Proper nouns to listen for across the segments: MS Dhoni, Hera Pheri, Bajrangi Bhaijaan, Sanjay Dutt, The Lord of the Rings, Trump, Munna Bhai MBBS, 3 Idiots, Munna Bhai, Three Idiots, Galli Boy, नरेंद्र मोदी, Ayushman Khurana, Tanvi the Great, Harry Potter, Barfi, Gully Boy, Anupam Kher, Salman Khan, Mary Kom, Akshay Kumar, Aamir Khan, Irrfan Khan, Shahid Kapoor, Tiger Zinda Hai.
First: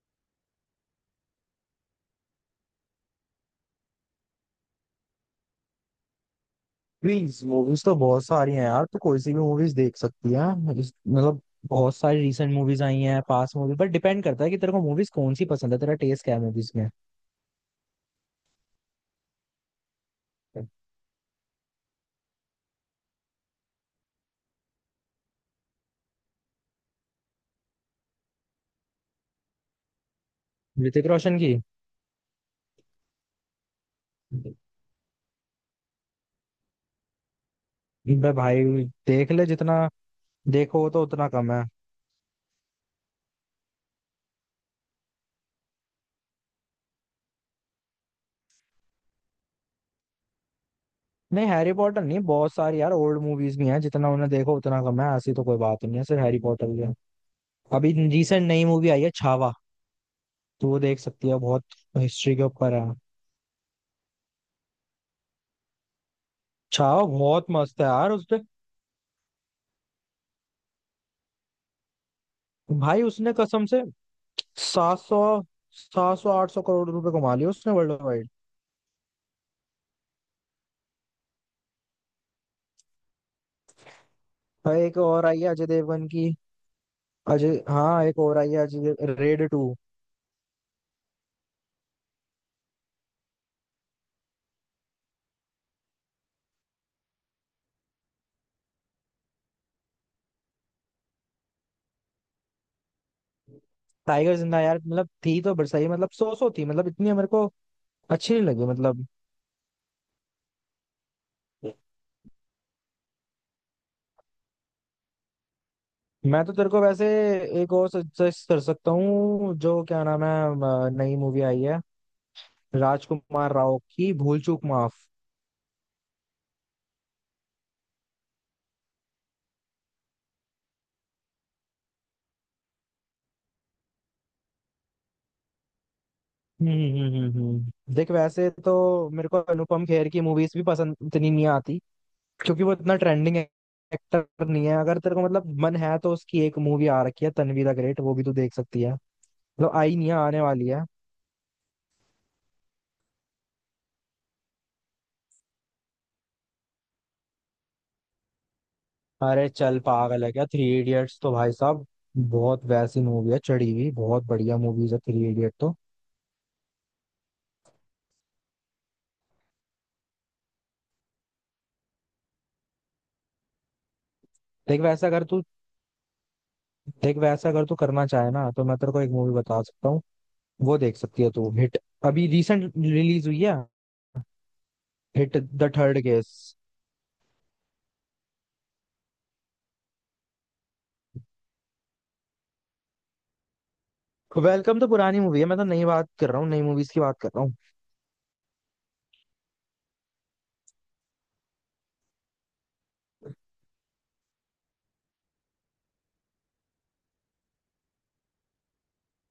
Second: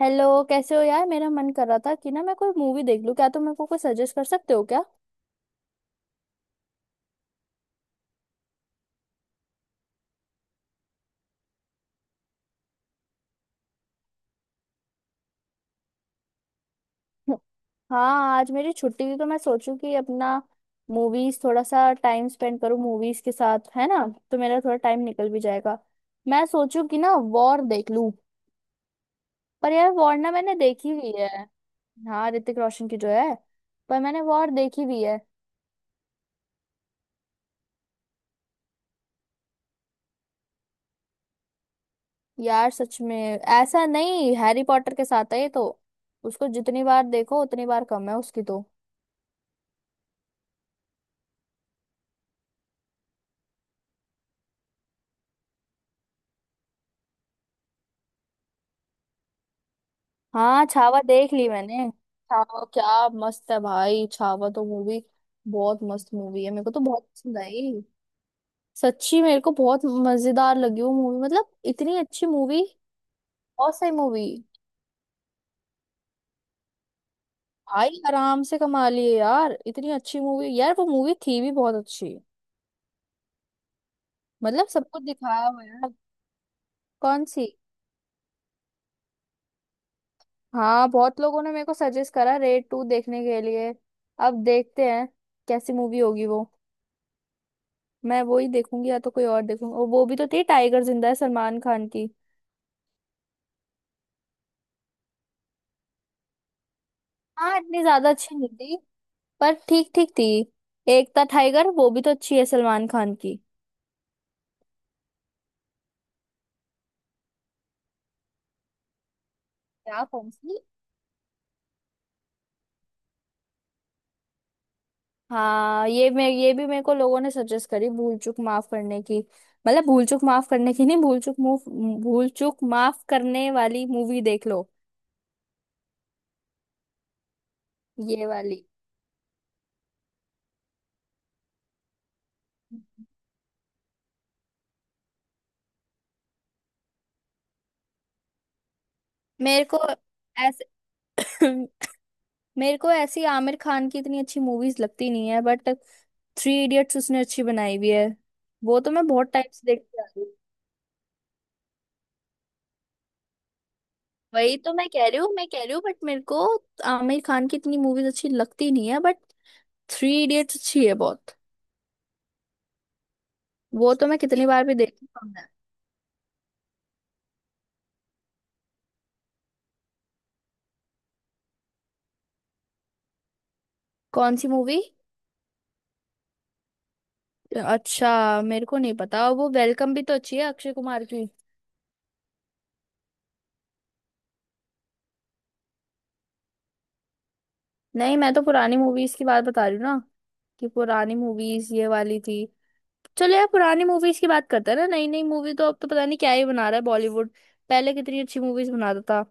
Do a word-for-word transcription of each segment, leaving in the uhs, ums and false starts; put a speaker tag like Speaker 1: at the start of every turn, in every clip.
Speaker 1: Hello. कैसे हो यार? मेरा मन कर रहा था कि ना मैं कोई मूवी देख लूं। क्या तुम मेरे को कोई सजेस्ट कर सकते हो क्या?
Speaker 2: मूवीज मूवीज तो बहुत सारी हैं यार। तो कोई सी भी मूवीज देख सकती है। इस- मतलब बहुत सारी रिसेंट मूवीज आई हैं। पास मूवी पर डिपेंड करता है कि तेरे को मूवीज कौन सी पसंद है, तेरा टेस्ट क्या है मूवीज में।
Speaker 1: हाँ, आज मेरी छुट्टी थी, तो मैं सोचूं कि अपना मूवीज थोड़ा सा टाइम स्पेंड करूं मूवीज के साथ, है ना। तो मेरा थोड़ा टाइम निकल भी जाएगा। मैं सोचूं कि ना वॉर देख लूं, पर यार वॉर ना मैंने देखी
Speaker 2: ऋतिक
Speaker 1: हुई है।
Speaker 2: रोशन की।
Speaker 1: हाँ, ऋतिक रोशन की जो है, पर मैंने वॉर देखी हुई है।
Speaker 2: बे भाई, देख ले। जितना देखो तो उतना कम है।
Speaker 1: यार सच में ऐसा नहीं, हैरी पॉटर के साथ है ये तो, उसको जितनी बार देखो उतनी बार कम है उसकी तो।
Speaker 2: नहीं, हैरी पॉटर नहीं, बहुत सारी यार ओल्ड मूवीज भी हैं जितना उन्हें देखो उतना कम है। ऐसी तो कोई बात नहीं है, सिर्फ हैरी पॉटर ही है। अभी रिसेंट नई मूवी आई है छावा।
Speaker 1: हाँ,
Speaker 2: तो वो देख
Speaker 1: छावा
Speaker 2: सकती
Speaker 1: देख
Speaker 2: है।
Speaker 1: ली
Speaker 2: बहुत
Speaker 1: मैंने।
Speaker 2: हिस्ट्री के
Speaker 1: छावा
Speaker 2: ऊपर है।
Speaker 1: क्या मस्त है भाई, छावा तो मूवी बहुत मस्त मूवी है, मेरे को तो बहुत
Speaker 2: छावा
Speaker 1: पसंद
Speaker 2: बहुत मस्त
Speaker 1: आई।
Speaker 2: है यार। उसने,
Speaker 1: सच्ची मेरे को बहुत मजेदार लगी वो मूवी, मतलब इतनी अच्छी मूवी,
Speaker 2: भाई उसने कसम
Speaker 1: बहुत
Speaker 2: से
Speaker 1: सही मूवी।
Speaker 2: सात सौ सात सौ आठ सौ करोड़ रुपए कमा लिए उसने
Speaker 1: आई
Speaker 2: वर्ल्ड वाइड।
Speaker 1: आराम से कमा लिए यार, इतनी अच्छी मूवी, यार वो मूवी थी भी बहुत अच्छी। मतलब
Speaker 2: भाई
Speaker 1: सब
Speaker 2: एक
Speaker 1: कुछ
Speaker 2: और आई
Speaker 1: दिखाया
Speaker 2: है
Speaker 1: हुआ
Speaker 2: अजय
Speaker 1: है यार।
Speaker 2: देवगन की।
Speaker 1: कौन सी?
Speaker 2: अजय, हाँ एक और आई है, अजय देव- रेड टू।
Speaker 1: हाँ, बहुत लोगों ने मेरे को सजेस्ट करा रेड टू देखने के लिए। अब देखते हैं कैसी मूवी होगी वो। मैं वो ही देखूंगी या तो कोई और देखूंगी। और वो भी तो थी टाइगर जिंदा है, सलमान खान की।
Speaker 2: टाइगर जिंदा है यार, मतलब थी तो बट सही, मतलब सो सो थी, मतलब इतनी मेरे को
Speaker 1: हाँ इतनी ज्यादा
Speaker 2: अच्छी
Speaker 1: अच्छी
Speaker 2: नहीं
Speaker 1: नहीं
Speaker 2: लगी
Speaker 1: थी,
Speaker 2: मतलब।
Speaker 1: पर ठीक ठीक थी। एक था टाइगर वो भी तो अच्छी है, सलमान खान की।
Speaker 2: मैं तो तेरे को वैसे एक और सजेस्ट कर सकता हूँ। जो, क्या
Speaker 1: क्या?
Speaker 2: नाम
Speaker 1: कौन
Speaker 2: है,
Speaker 1: सी?
Speaker 2: अ, नई मूवी आई है राजकुमार राव की, भूल चूक माफ।
Speaker 1: हाँ, ये मैं ये भी मेरे को लोगों ने सजेस्ट करी भूल चूक माफ करने की। मतलब भूल चूक माफ करने की नहीं, भूल चूक मूव, भूल चूक माफ करने वाली मूवी देख लो
Speaker 2: हम्म हम्म हम्म हम्म। देख,
Speaker 1: ये
Speaker 2: वैसे
Speaker 1: वाली।
Speaker 2: तो मेरे को अनुपम खेर की मूवीज भी पसंद इतनी नहीं आती क्योंकि वो इतना ट्रेंडिंग एक्टर नहीं है। अगर तेरे को मतलब मन है तो उसकी एक मूवी आ रखी है, तन्वी द ग्रेट, वो भी तू देख सकती है।
Speaker 1: मेरे
Speaker 2: मतलब
Speaker 1: को
Speaker 2: आई नहीं है, आने
Speaker 1: ऐसे
Speaker 2: वाली है।
Speaker 1: मेरे को ऐसी आमिर खान की इतनी अच्छी मूवीज लगती नहीं है, बट थ्री इडियट्स उसने अच्छी बनाई हुई है। वो तो मैं बहुत
Speaker 2: अरे
Speaker 1: टाइम से
Speaker 2: चल,
Speaker 1: देखती आ रही
Speaker 2: पागल है
Speaker 1: हूँ।
Speaker 2: क्या, थ्री इडियट्स तो भाई साहब बहुत वैसी मूवी है, चढ़ी हुई, बहुत
Speaker 1: वही
Speaker 2: बढ़िया
Speaker 1: तो मैं
Speaker 2: मूवीज है
Speaker 1: कह रही हूँ,
Speaker 2: थ्री
Speaker 1: मैं
Speaker 2: इडियट
Speaker 1: कह रही
Speaker 2: तो।
Speaker 1: हूँ, बट मेरे को आमिर खान की इतनी मूवीज अच्छी लगती नहीं है, बट थ्री इडियट्स अच्छी है बहुत। वो तो मैं कितनी बार भी
Speaker 2: देख
Speaker 1: देखती
Speaker 2: वैसा अगर
Speaker 1: हूँ।
Speaker 2: तू देख वैसा, अगर तू करना चाहे ना तो मैं तेरे को एक मूवी बता सकता हूँ, वो देख सकती है तू। हिट अभी रिसेंट रिलीज हुई है,
Speaker 1: कौन सी movie?
Speaker 2: Hit the third case.
Speaker 1: अच्छा, मेरे को नहीं पता। वो वेलकम भी तो अच्छी है, अक्षय कुमार की।
Speaker 2: वेलकम तो पुरानी मूवी है, मैं तो नई बात कर रहा हूँ, नई मूवीज की बात कर रहा हूँ।
Speaker 1: नहीं मैं तो पुरानी मूवीज की बात बता रही हूँ ना, कि पुरानी मूवीज ये वाली थी। चलो यार पुरानी मूवीज की बात करते हैं ना, नई नई मूवी तो अब तो पता नहीं क्या ही बना रहा है बॉलीवुड। पहले कितनी अच्छी मूवीज बनाता था,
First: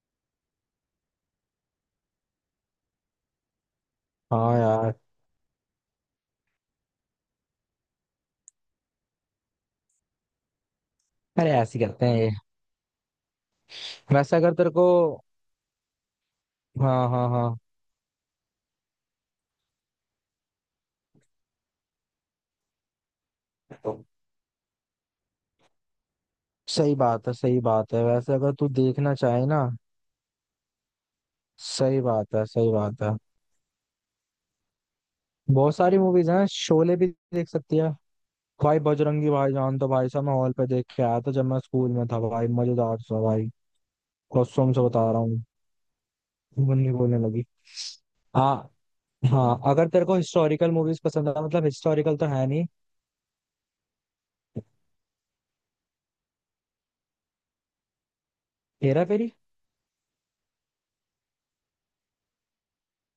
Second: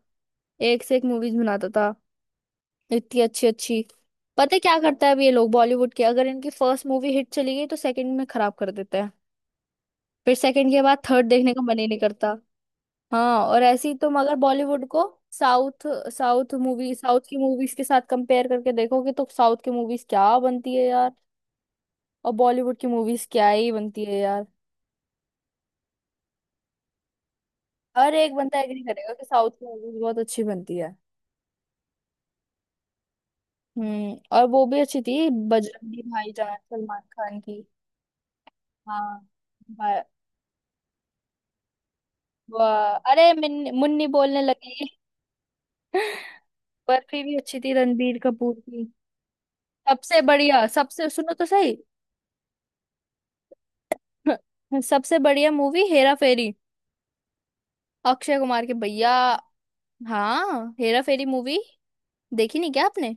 Speaker 1: एक से एक मूवीज बनाता था, इतनी अच्छी अच्छी। पता
Speaker 2: हाँ
Speaker 1: है क्या
Speaker 2: यार।
Speaker 1: करता है अब ये लोग बॉलीवुड के? अगर इनकी फर्स्ट मूवी हिट चली गई तो सेकंड में खराब कर देते हैं। फिर सेकंड के बाद थर्ड
Speaker 2: अरे
Speaker 1: देखने का मन
Speaker 2: ऐसे ही
Speaker 1: ही नहीं
Speaker 2: करते हैं
Speaker 1: करता।
Speaker 2: ये।
Speaker 1: हाँ, और ऐसे ही तुम अगर
Speaker 2: वैसे अगर तेरे को।
Speaker 1: बॉलीवुड को साउथ साउथ मूवी
Speaker 2: हाँ
Speaker 1: साउथ
Speaker 2: हाँ
Speaker 1: की
Speaker 2: हाँ।
Speaker 1: मूवीज के साथ कंपेयर करके देखोगे तो साउथ की मूवीज क्या बनती है यार। और बॉलीवुड की मूवीज क्या ही बनती है यार।
Speaker 2: सही बात है, सही बात है।
Speaker 1: हर
Speaker 2: वैसे
Speaker 1: एक
Speaker 2: अगर
Speaker 1: बंदा
Speaker 2: तू
Speaker 1: एग्री करेगा
Speaker 2: देखना
Speaker 1: कि
Speaker 2: चाहे
Speaker 1: साउथ
Speaker 2: ना।
Speaker 1: की मूवीज बहुत अच्छी बनती है।
Speaker 2: सही बात है, सही बात है।
Speaker 1: हम्म। और वो भी अच्छी थी
Speaker 2: बहुत सारी
Speaker 1: बजरंगी
Speaker 2: मूवीज हैं,
Speaker 1: भाईजान,
Speaker 2: शोले
Speaker 1: सलमान
Speaker 2: भी
Speaker 1: खान
Speaker 2: देख
Speaker 1: की।
Speaker 2: सकती है। भाई
Speaker 1: हाँ,
Speaker 2: बजरंगी भाईजान तो भाई साहब मैं हॉल पे देख के आया था जब मैं स्कूल में था। भाई
Speaker 1: वाह,
Speaker 2: मजेदार था
Speaker 1: अरे
Speaker 2: भाई,
Speaker 1: मिन- मुन्नी बोलने
Speaker 2: कसम से
Speaker 1: लगी।
Speaker 2: बता रहा हूँ। मुन्नी बोलने
Speaker 1: बर्फी भी
Speaker 2: लगी।
Speaker 1: अच्छी थी, रणबीर कपूर
Speaker 2: हाँ।
Speaker 1: की।
Speaker 2: हाँ अगर तेरे को
Speaker 1: सबसे बढ़िया,
Speaker 2: हिस्टोरिकल मूवीज
Speaker 1: सबसे,
Speaker 2: पसंद
Speaker 1: सुनो
Speaker 2: है,
Speaker 1: तो
Speaker 2: मतलब
Speaker 1: सही।
Speaker 2: हिस्टोरिकल तो है नहीं।
Speaker 1: सबसे बढ़िया मूवी हेरा फेरी, अक्षय कुमार के
Speaker 2: हेरा
Speaker 1: भैया।
Speaker 2: फेरी
Speaker 1: हाँ हेरा फेरी मूवी, देखी नहीं क्या आपने?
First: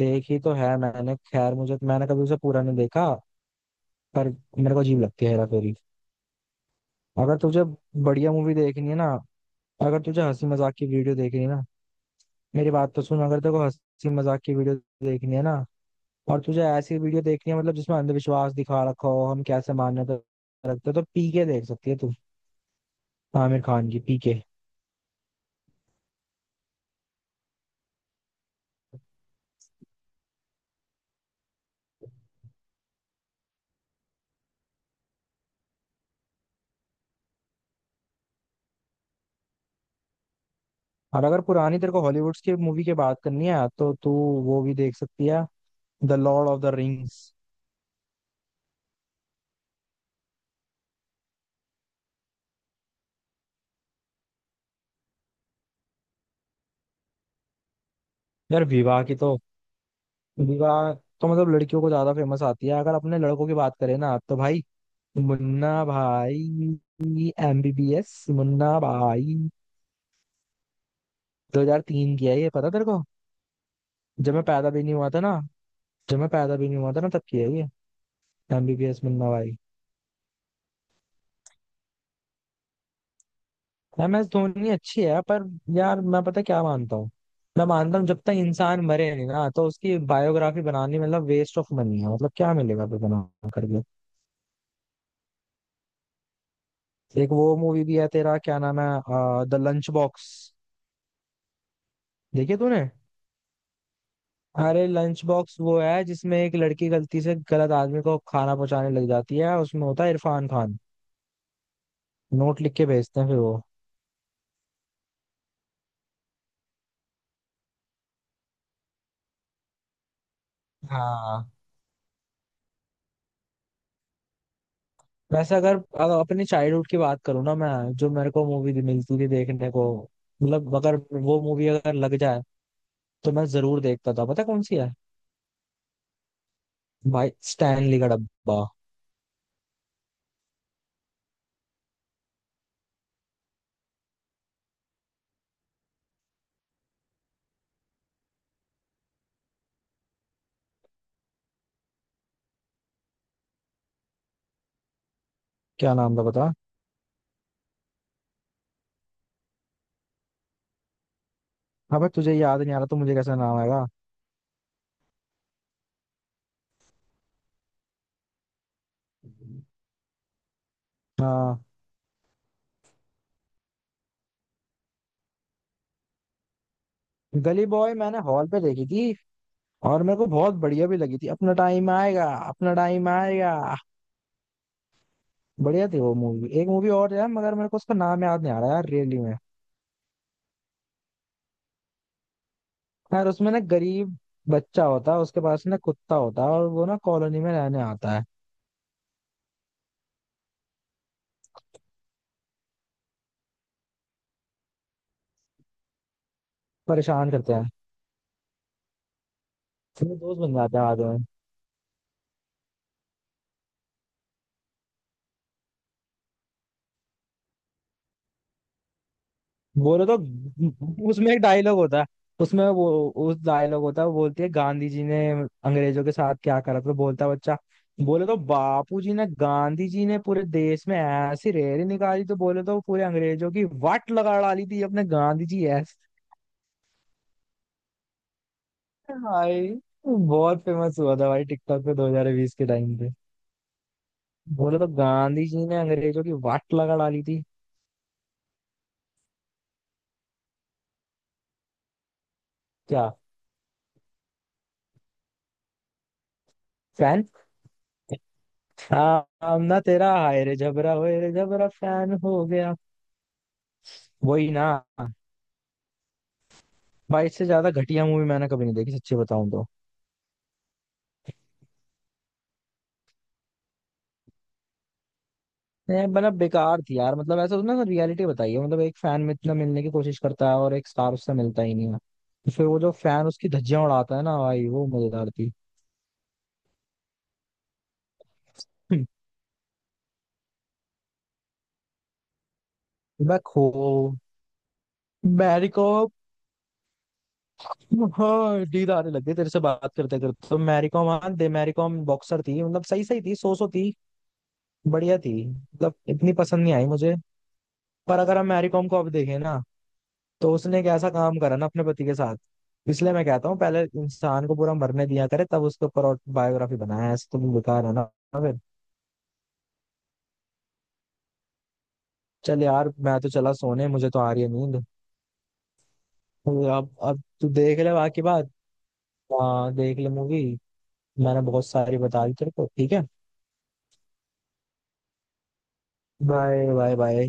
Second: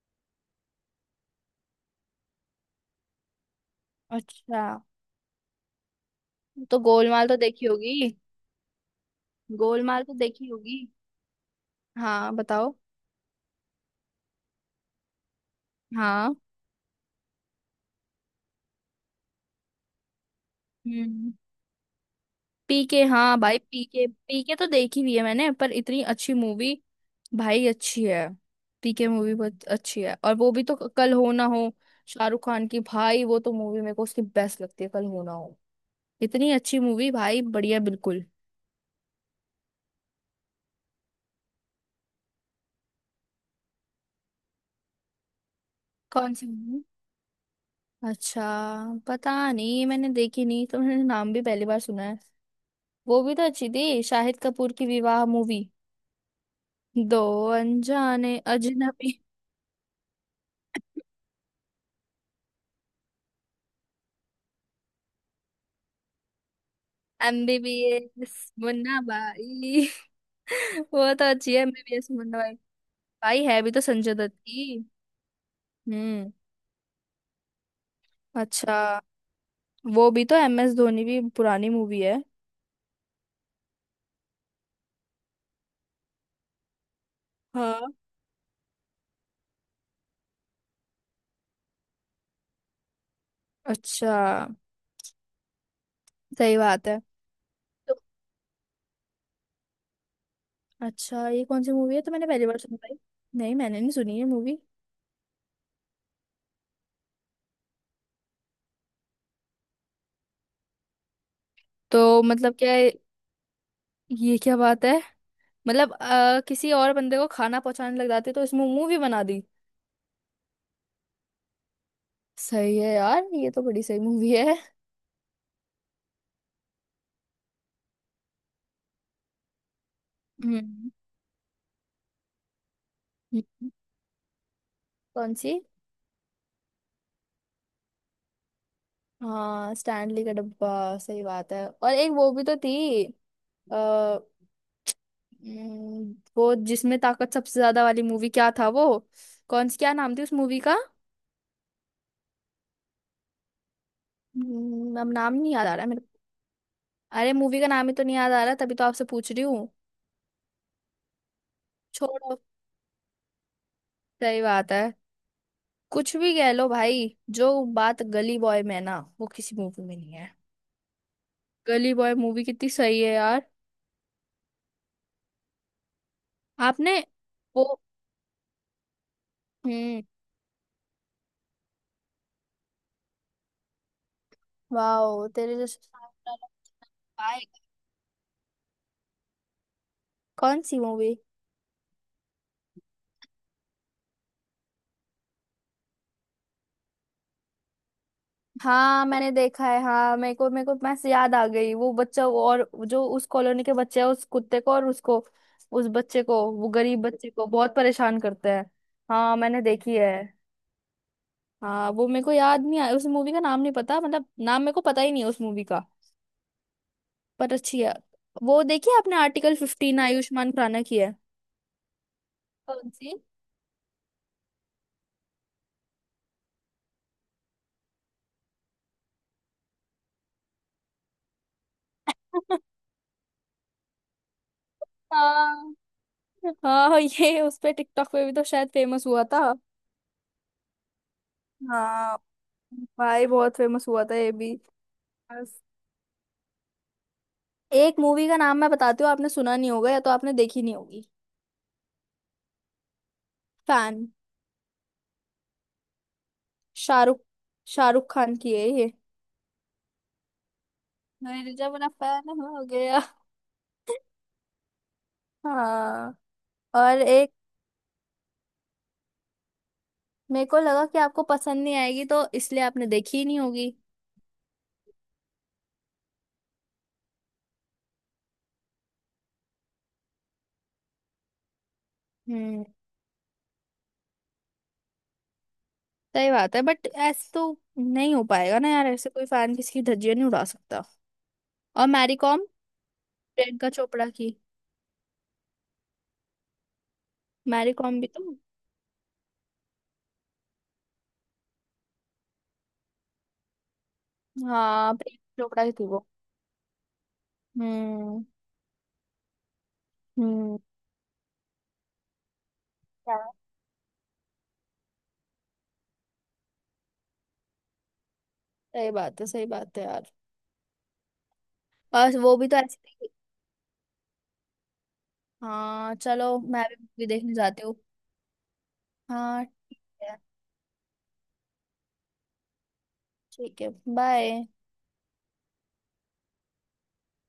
Speaker 2: देखी तो है मैंने, खैर मुझे मैंने कभी उसे पूरा नहीं देखा। पर
Speaker 1: अच्छा,
Speaker 2: मेरे को अजीब लगती है हेरा फेरी।
Speaker 1: तो गोलमाल तो
Speaker 2: अगर तुझे
Speaker 1: देखी होगी।
Speaker 2: बढ़िया मूवी देखनी है ना, अगर
Speaker 1: गोलमाल तो
Speaker 2: तुझे हंसी
Speaker 1: देखी
Speaker 2: मजाक
Speaker 1: होगी।
Speaker 2: की वीडियो देखनी है ना,
Speaker 1: हाँ
Speaker 2: मेरी
Speaker 1: बताओ।
Speaker 2: बात तो सुन, अगर तेरे को हंसी मजाक की वीडियो देखनी है ना,
Speaker 1: हाँ।
Speaker 2: और तुझे ऐसी वीडियो देखनी है मतलब जिसमें अंधविश्वास दिखा रखा हो, हम कैसे मान्यता रखते हैं, तो
Speaker 1: हम्म।
Speaker 2: पीके देख सकती है तू।
Speaker 1: पीके, हाँ भाई
Speaker 2: आमिर खान की
Speaker 1: पीके
Speaker 2: पीके।
Speaker 1: पीके तो देखी हुई है मैंने, पर इतनी अच्छी मूवी, भाई अच्छी है। पीके मूवी बहुत अच्छी है। और वो भी तो कल हो ना हो, शाहरुख खान की। भाई वो तो मूवी मेरे को उसकी बेस्ट लगती है, कल हो ना हो। इतनी अच्छी मूवी, भाई बढ़िया बिल्कुल।
Speaker 2: और अगर पुरानी तेरे को हॉलीवुड की मूवी की बात करनी है तो तू वो भी देख सकती है, द
Speaker 1: कौन सी
Speaker 2: lord of the
Speaker 1: movie?
Speaker 2: Rings.
Speaker 1: अच्छा, पता नहीं मैंने देखी नहीं, तो मैंने नाम भी पहली बार सुना है। वो भी तो अच्छी थी, शाहिद कपूर की विवाह मूवी। दो अनजाने
Speaker 2: यार विवाह की
Speaker 1: अजनबी।
Speaker 2: तो विवाह तो मतलब लड़कियों को ज्यादा फेमस आती है। अगर अपने लड़कों की बात करें ना तो भाई, मुन्ना भाई एमबीबीएस
Speaker 1: एमबीबीएस
Speaker 2: मुन्ना
Speaker 1: मुन्ना
Speaker 2: भाई।
Speaker 1: भाई। वो तो अच्छी है एमबीबीएस
Speaker 2: दो हज़ार तीन की
Speaker 1: मुंडा
Speaker 2: है ये,
Speaker 1: भाई।
Speaker 2: पता तेरे को?
Speaker 1: भाई है भी तो संजय दत्त
Speaker 2: जब मैं पैदा भी
Speaker 1: की।
Speaker 2: नहीं हुआ था ना, जब मैं
Speaker 1: हम्म।
Speaker 2: पैदा भी नहीं हुआ था ना, तब की है ये।
Speaker 1: अच्छा।
Speaker 2: एमबीबीएस मुन्ना भाई।
Speaker 1: वो भी तो एम एस धोनी भी पुरानी मूवी है।
Speaker 2: एम एस धोनी अच्छी है पर यार मैं पता क्या मानता हूँ, मैं
Speaker 1: हाँ।
Speaker 2: मानता हूँ जब तक इंसान मरे नहीं ना तो उसकी बायोग्राफी बनानी मतलब वेस्ट ऑफ मनी है। मतलब क्या मिलेगा फिर बना करके।
Speaker 1: अच्छा। सही बात है।
Speaker 2: एक वो मूवी
Speaker 1: तो
Speaker 2: भी है तेरा, क्या नाम है, द लंच बॉक्स।
Speaker 1: अच्छा, ये कौन सी मूवी है तो? मैंने पहली
Speaker 2: देखिए
Speaker 1: बार सुनी
Speaker 2: तूने।
Speaker 1: भाई, नहीं मैंने नहीं सुनी है मूवी।
Speaker 2: अरे लंच बॉक्स वो है जिसमें एक लड़की गलती से गलत आदमी को खाना पहुंचाने लग जाती है, उसमें होता है इरफान खान।
Speaker 1: तो मतलब
Speaker 2: नोट
Speaker 1: क्या
Speaker 2: लिख के
Speaker 1: है?
Speaker 2: भेजते हैं फिर वो।
Speaker 1: ये क्या बात है? मतलब अ, किसी और बंदे को खाना पहुंचाने लग जाते तो इसमें मूवी बना दी।
Speaker 2: हाँ।
Speaker 1: सही है यार, ये तो बड़ी सही मूवी है।
Speaker 2: वैसे अगर, अगर अपनी चाइल्डहुड की बात करूँ ना मैं, जो मेरे को मूवी मिलती थी देखने को, मतलब
Speaker 1: हम्म।
Speaker 2: अगर वो मूवी अगर लग जाए तो मैं
Speaker 1: हम्म।
Speaker 2: जरूर देखता था, पता है कौन सी है,
Speaker 1: कौन सी?
Speaker 2: भाई, स्टैनली का डब्बा।
Speaker 1: हाँ स्टैनली का डब्बा, सही बात है। और एक वो भी तो थी, आ, वो जिसमें ताकत सबसे ज्यादा वाली मूवी, क्या था वो? कौन सी, क्या नाम थी उस मूवी का? हम्म, अब नाम नहीं याद आ रहा है
Speaker 2: क्या
Speaker 1: मेरे
Speaker 2: नाम
Speaker 1: को।
Speaker 2: था पता।
Speaker 1: अरे मूवी का नाम ही तो नहीं याद आ रहा, तभी तो आपसे पूछ रही हूँ।
Speaker 2: अबे तुझे
Speaker 1: छोड़ो।
Speaker 2: याद नहीं आ रहा तो मुझे कैसे नाम आएगा।
Speaker 1: सही बात है। कुछ भी कह लो भाई, जो बात गली बॉय में है ना वो किसी मूवी में नहीं है।
Speaker 2: हाँ।
Speaker 1: गली बॉय मूवी कितनी सही है यार। आपने?
Speaker 2: गली
Speaker 1: वो।
Speaker 2: बॉय मैंने हॉल पे देखी थी
Speaker 1: हम्म।
Speaker 2: और मेरे को बहुत बढ़िया भी लगी थी। अपना टाइम आएगा, अपना टाइम आएगा।
Speaker 1: वाओ, तेरे जैसे
Speaker 2: बढ़िया थी वो
Speaker 1: सामने वाला
Speaker 2: मूवी। एक मूवी और यार, मगर
Speaker 1: पाएगा।
Speaker 2: मेरे को उसका नाम याद नहीं आ रहा यार, रियली में।
Speaker 1: कौन सी मूवी?
Speaker 2: यार उसमें ना गरीब बच्चा होता है, उसके पास ना कुत्ता होता है और वो ना कॉलोनी में रहने आता है।
Speaker 1: हाँ मैंने देखा है। हाँ, मेरे को मेरे को मैं से याद आ गई, वो बच्चा, वो और जो उस कॉलोनी के बच्चे हैं, उस कुत्ते को और उसको, उस बच्चे को, वो गरीब बच्चे
Speaker 2: परेशान
Speaker 1: को
Speaker 2: करते हैं।
Speaker 1: बहुत परेशान करते हैं। हाँ मैंने देखी
Speaker 2: फिर वो
Speaker 1: है।
Speaker 2: दोस्त बन जाते हैं बाद में।
Speaker 1: हाँ वो मेरे को याद नहीं आया, उस मूवी का नाम नहीं पता, मतलब नाम मेरे को पता ही नहीं है उस मूवी का, पर अच्छी है। वो देखी है आपने आर्टिकल फिफ्टीन?
Speaker 2: बोलो
Speaker 1: आयुष्मान खुराना की
Speaker 2: तो
Speaker 1: है।
Speaker 2: उसमें एक डायलॉग होता है, उसमें वो,
Speaker 1: कौन सी?
Speaker 2: उस डायलॉग होता है, वो बोलती है, गांधी जी ने अंग्रेजों के साथ क्या करा था? तो बोलता है बच्चा, बोले तो बापू जी ने, गांधी जी ने पूरे देश में ऐसी रैली निकाली, तो बोले तो पूरे अंग्रेजों की वाट लगा डाली थी अपने गांधी जी
Speaker 1: हाँ।
Speaker 2: ऐसे।
Speaker 1: हाँ ये उस पे टिकटॉक पे भी तो शायद फेमस हुआ था।
Speaker 2: भाई बहुत फेमस हुआ था भाई, टिकटॉक पे
Speaker 1: हाँ
Speaker 2: दो हज़ार बीस के टाइम पे।
Speaker 1: भाई, बहुत फेमस हुआ था ये भी।
Speaker 2: बोले तो गांधी जी ने अंग्रेजों की वाट लगा डाली थी।
Speaker 1: एक मूवी का नाम मैं बताती हूँ, आपने सुना नहीं होगा या तो आपने देखी नहीं होगी।
Speaker 2: क्या।
Speaker 1: Fan, Shahrukh
Speaker 2: fan.
Speaker 1: शाहरुख खान की है ये।
Speaker 2: हाँ, हम ना, तेरा हाय रे जबरा, होए रे
Speaker 1: मेरे
Speaker 2: जबरा
Speaker 1: जब मेरा
Speaker 2: फैन
Speaker 1: फैन
Speaker 2: हो
Speaker 1: हो
Speaker 2: गया।
Speaker 1: गया।
Speaker 2: वही ना।
Speaker 1: हाँ और
Speaker 2: भाई
Speaker 1: एक,
Speaker 2: इससे ज्यादा घटिया मूवी मैंने कभी नहीं देखी सच्ची बताऊं तो।
Speaker 1: मेरे को लगा कि आपको पसंद नहीं आएगी तो इसलिए आपने देखी ही नहीं होगी।
Speaker 2: ये मतलब बेकार थी यार। मतलब ऐसा ना रियलिटी बताई है, मतलब एक फैन में इतना मिलने की कोशिश करता है और एक स्टार उससे मिलता ही नहीं है, तो
Speaker 1: हम्म।
Speaker 2: फिर वो जो फैन उसकी धज्जियां उड़ाता है ना भाई, वो मजेदार थी।
Speaker 1: सही बात है, बट ऐसे तो नहीं हो पाएगा ना यार, ऐसे कोई फैन किसी की धज्जियां नहीं उड़ा सकता। और मैरी कॉम,
Speaker 2: मैं खो।
Speaker 1: प्रियंका चोपड़ा की,
Speaker 2: मैरी कॉम।
Speaker 1: मैरी कॉम भी तो।
Speaker 2: हाँ नींद आने लग गई तेरे से बात करते करते। तो मैरी कॉम, हाँ, दे मैरी कॉम बॉक्सर थी मतलब, सही सही थी, सो सो थी।
Speaker 1: हाँ, प्रियंका
Speaker 2: बढ़िया थी
Speaker 1: चोपड़ा की थी
Speaker 2: मतलब
Speaker 1: वो।
Speaker 2: इतनी पसंद नहीं आई मुझे। पर
Speaker 1: हम्म।
Speaker 2: अगर हम मैरी कॉम को अब देखें ना, तो
Speaker 1: हम्म।
Speaker 2: उसने एक ऐसा काम करा ना अपने पति के साथ, इसलिए मैं
Speaker 1: क्या?
Speaker 2: कहता हूँ पहले इंसान को पूरा मरने दिया करे तब उसके ऊपर बायोग्राफी बनाया, ऐसे तो बेकार है ना। फिर।
Speaker 1: सही बात है, सही बात है यार। बस वो भी तो
Speaker 2: चल
Speaker 1: ऐसे
Speaker 2: यार,
Speaker 1: ही।
Speaker 2: मैं तो चला सोने, मुझे तो आ रही है नींद।
Speaker 1: हाँ चलो,
Speaker 2: तो
Speaker 1: मैं भी
Speaker 2: अब
Speaker 1: मूवी
Speaker 2: अब
Speaker 1: देखने
Speaker 2: तू
Speaker 1: जाती हूँ।
Speaker 2: देख ले बाकी बात।
Speaker 1: हाँ।
Speaker 2: हाँ देख ले मूवी। मैंने बहुत सारी बता दी तेरे को, ठीक है।
Speaker 1: ठीक है। बाय।
Speaker 2: Bye bye bye.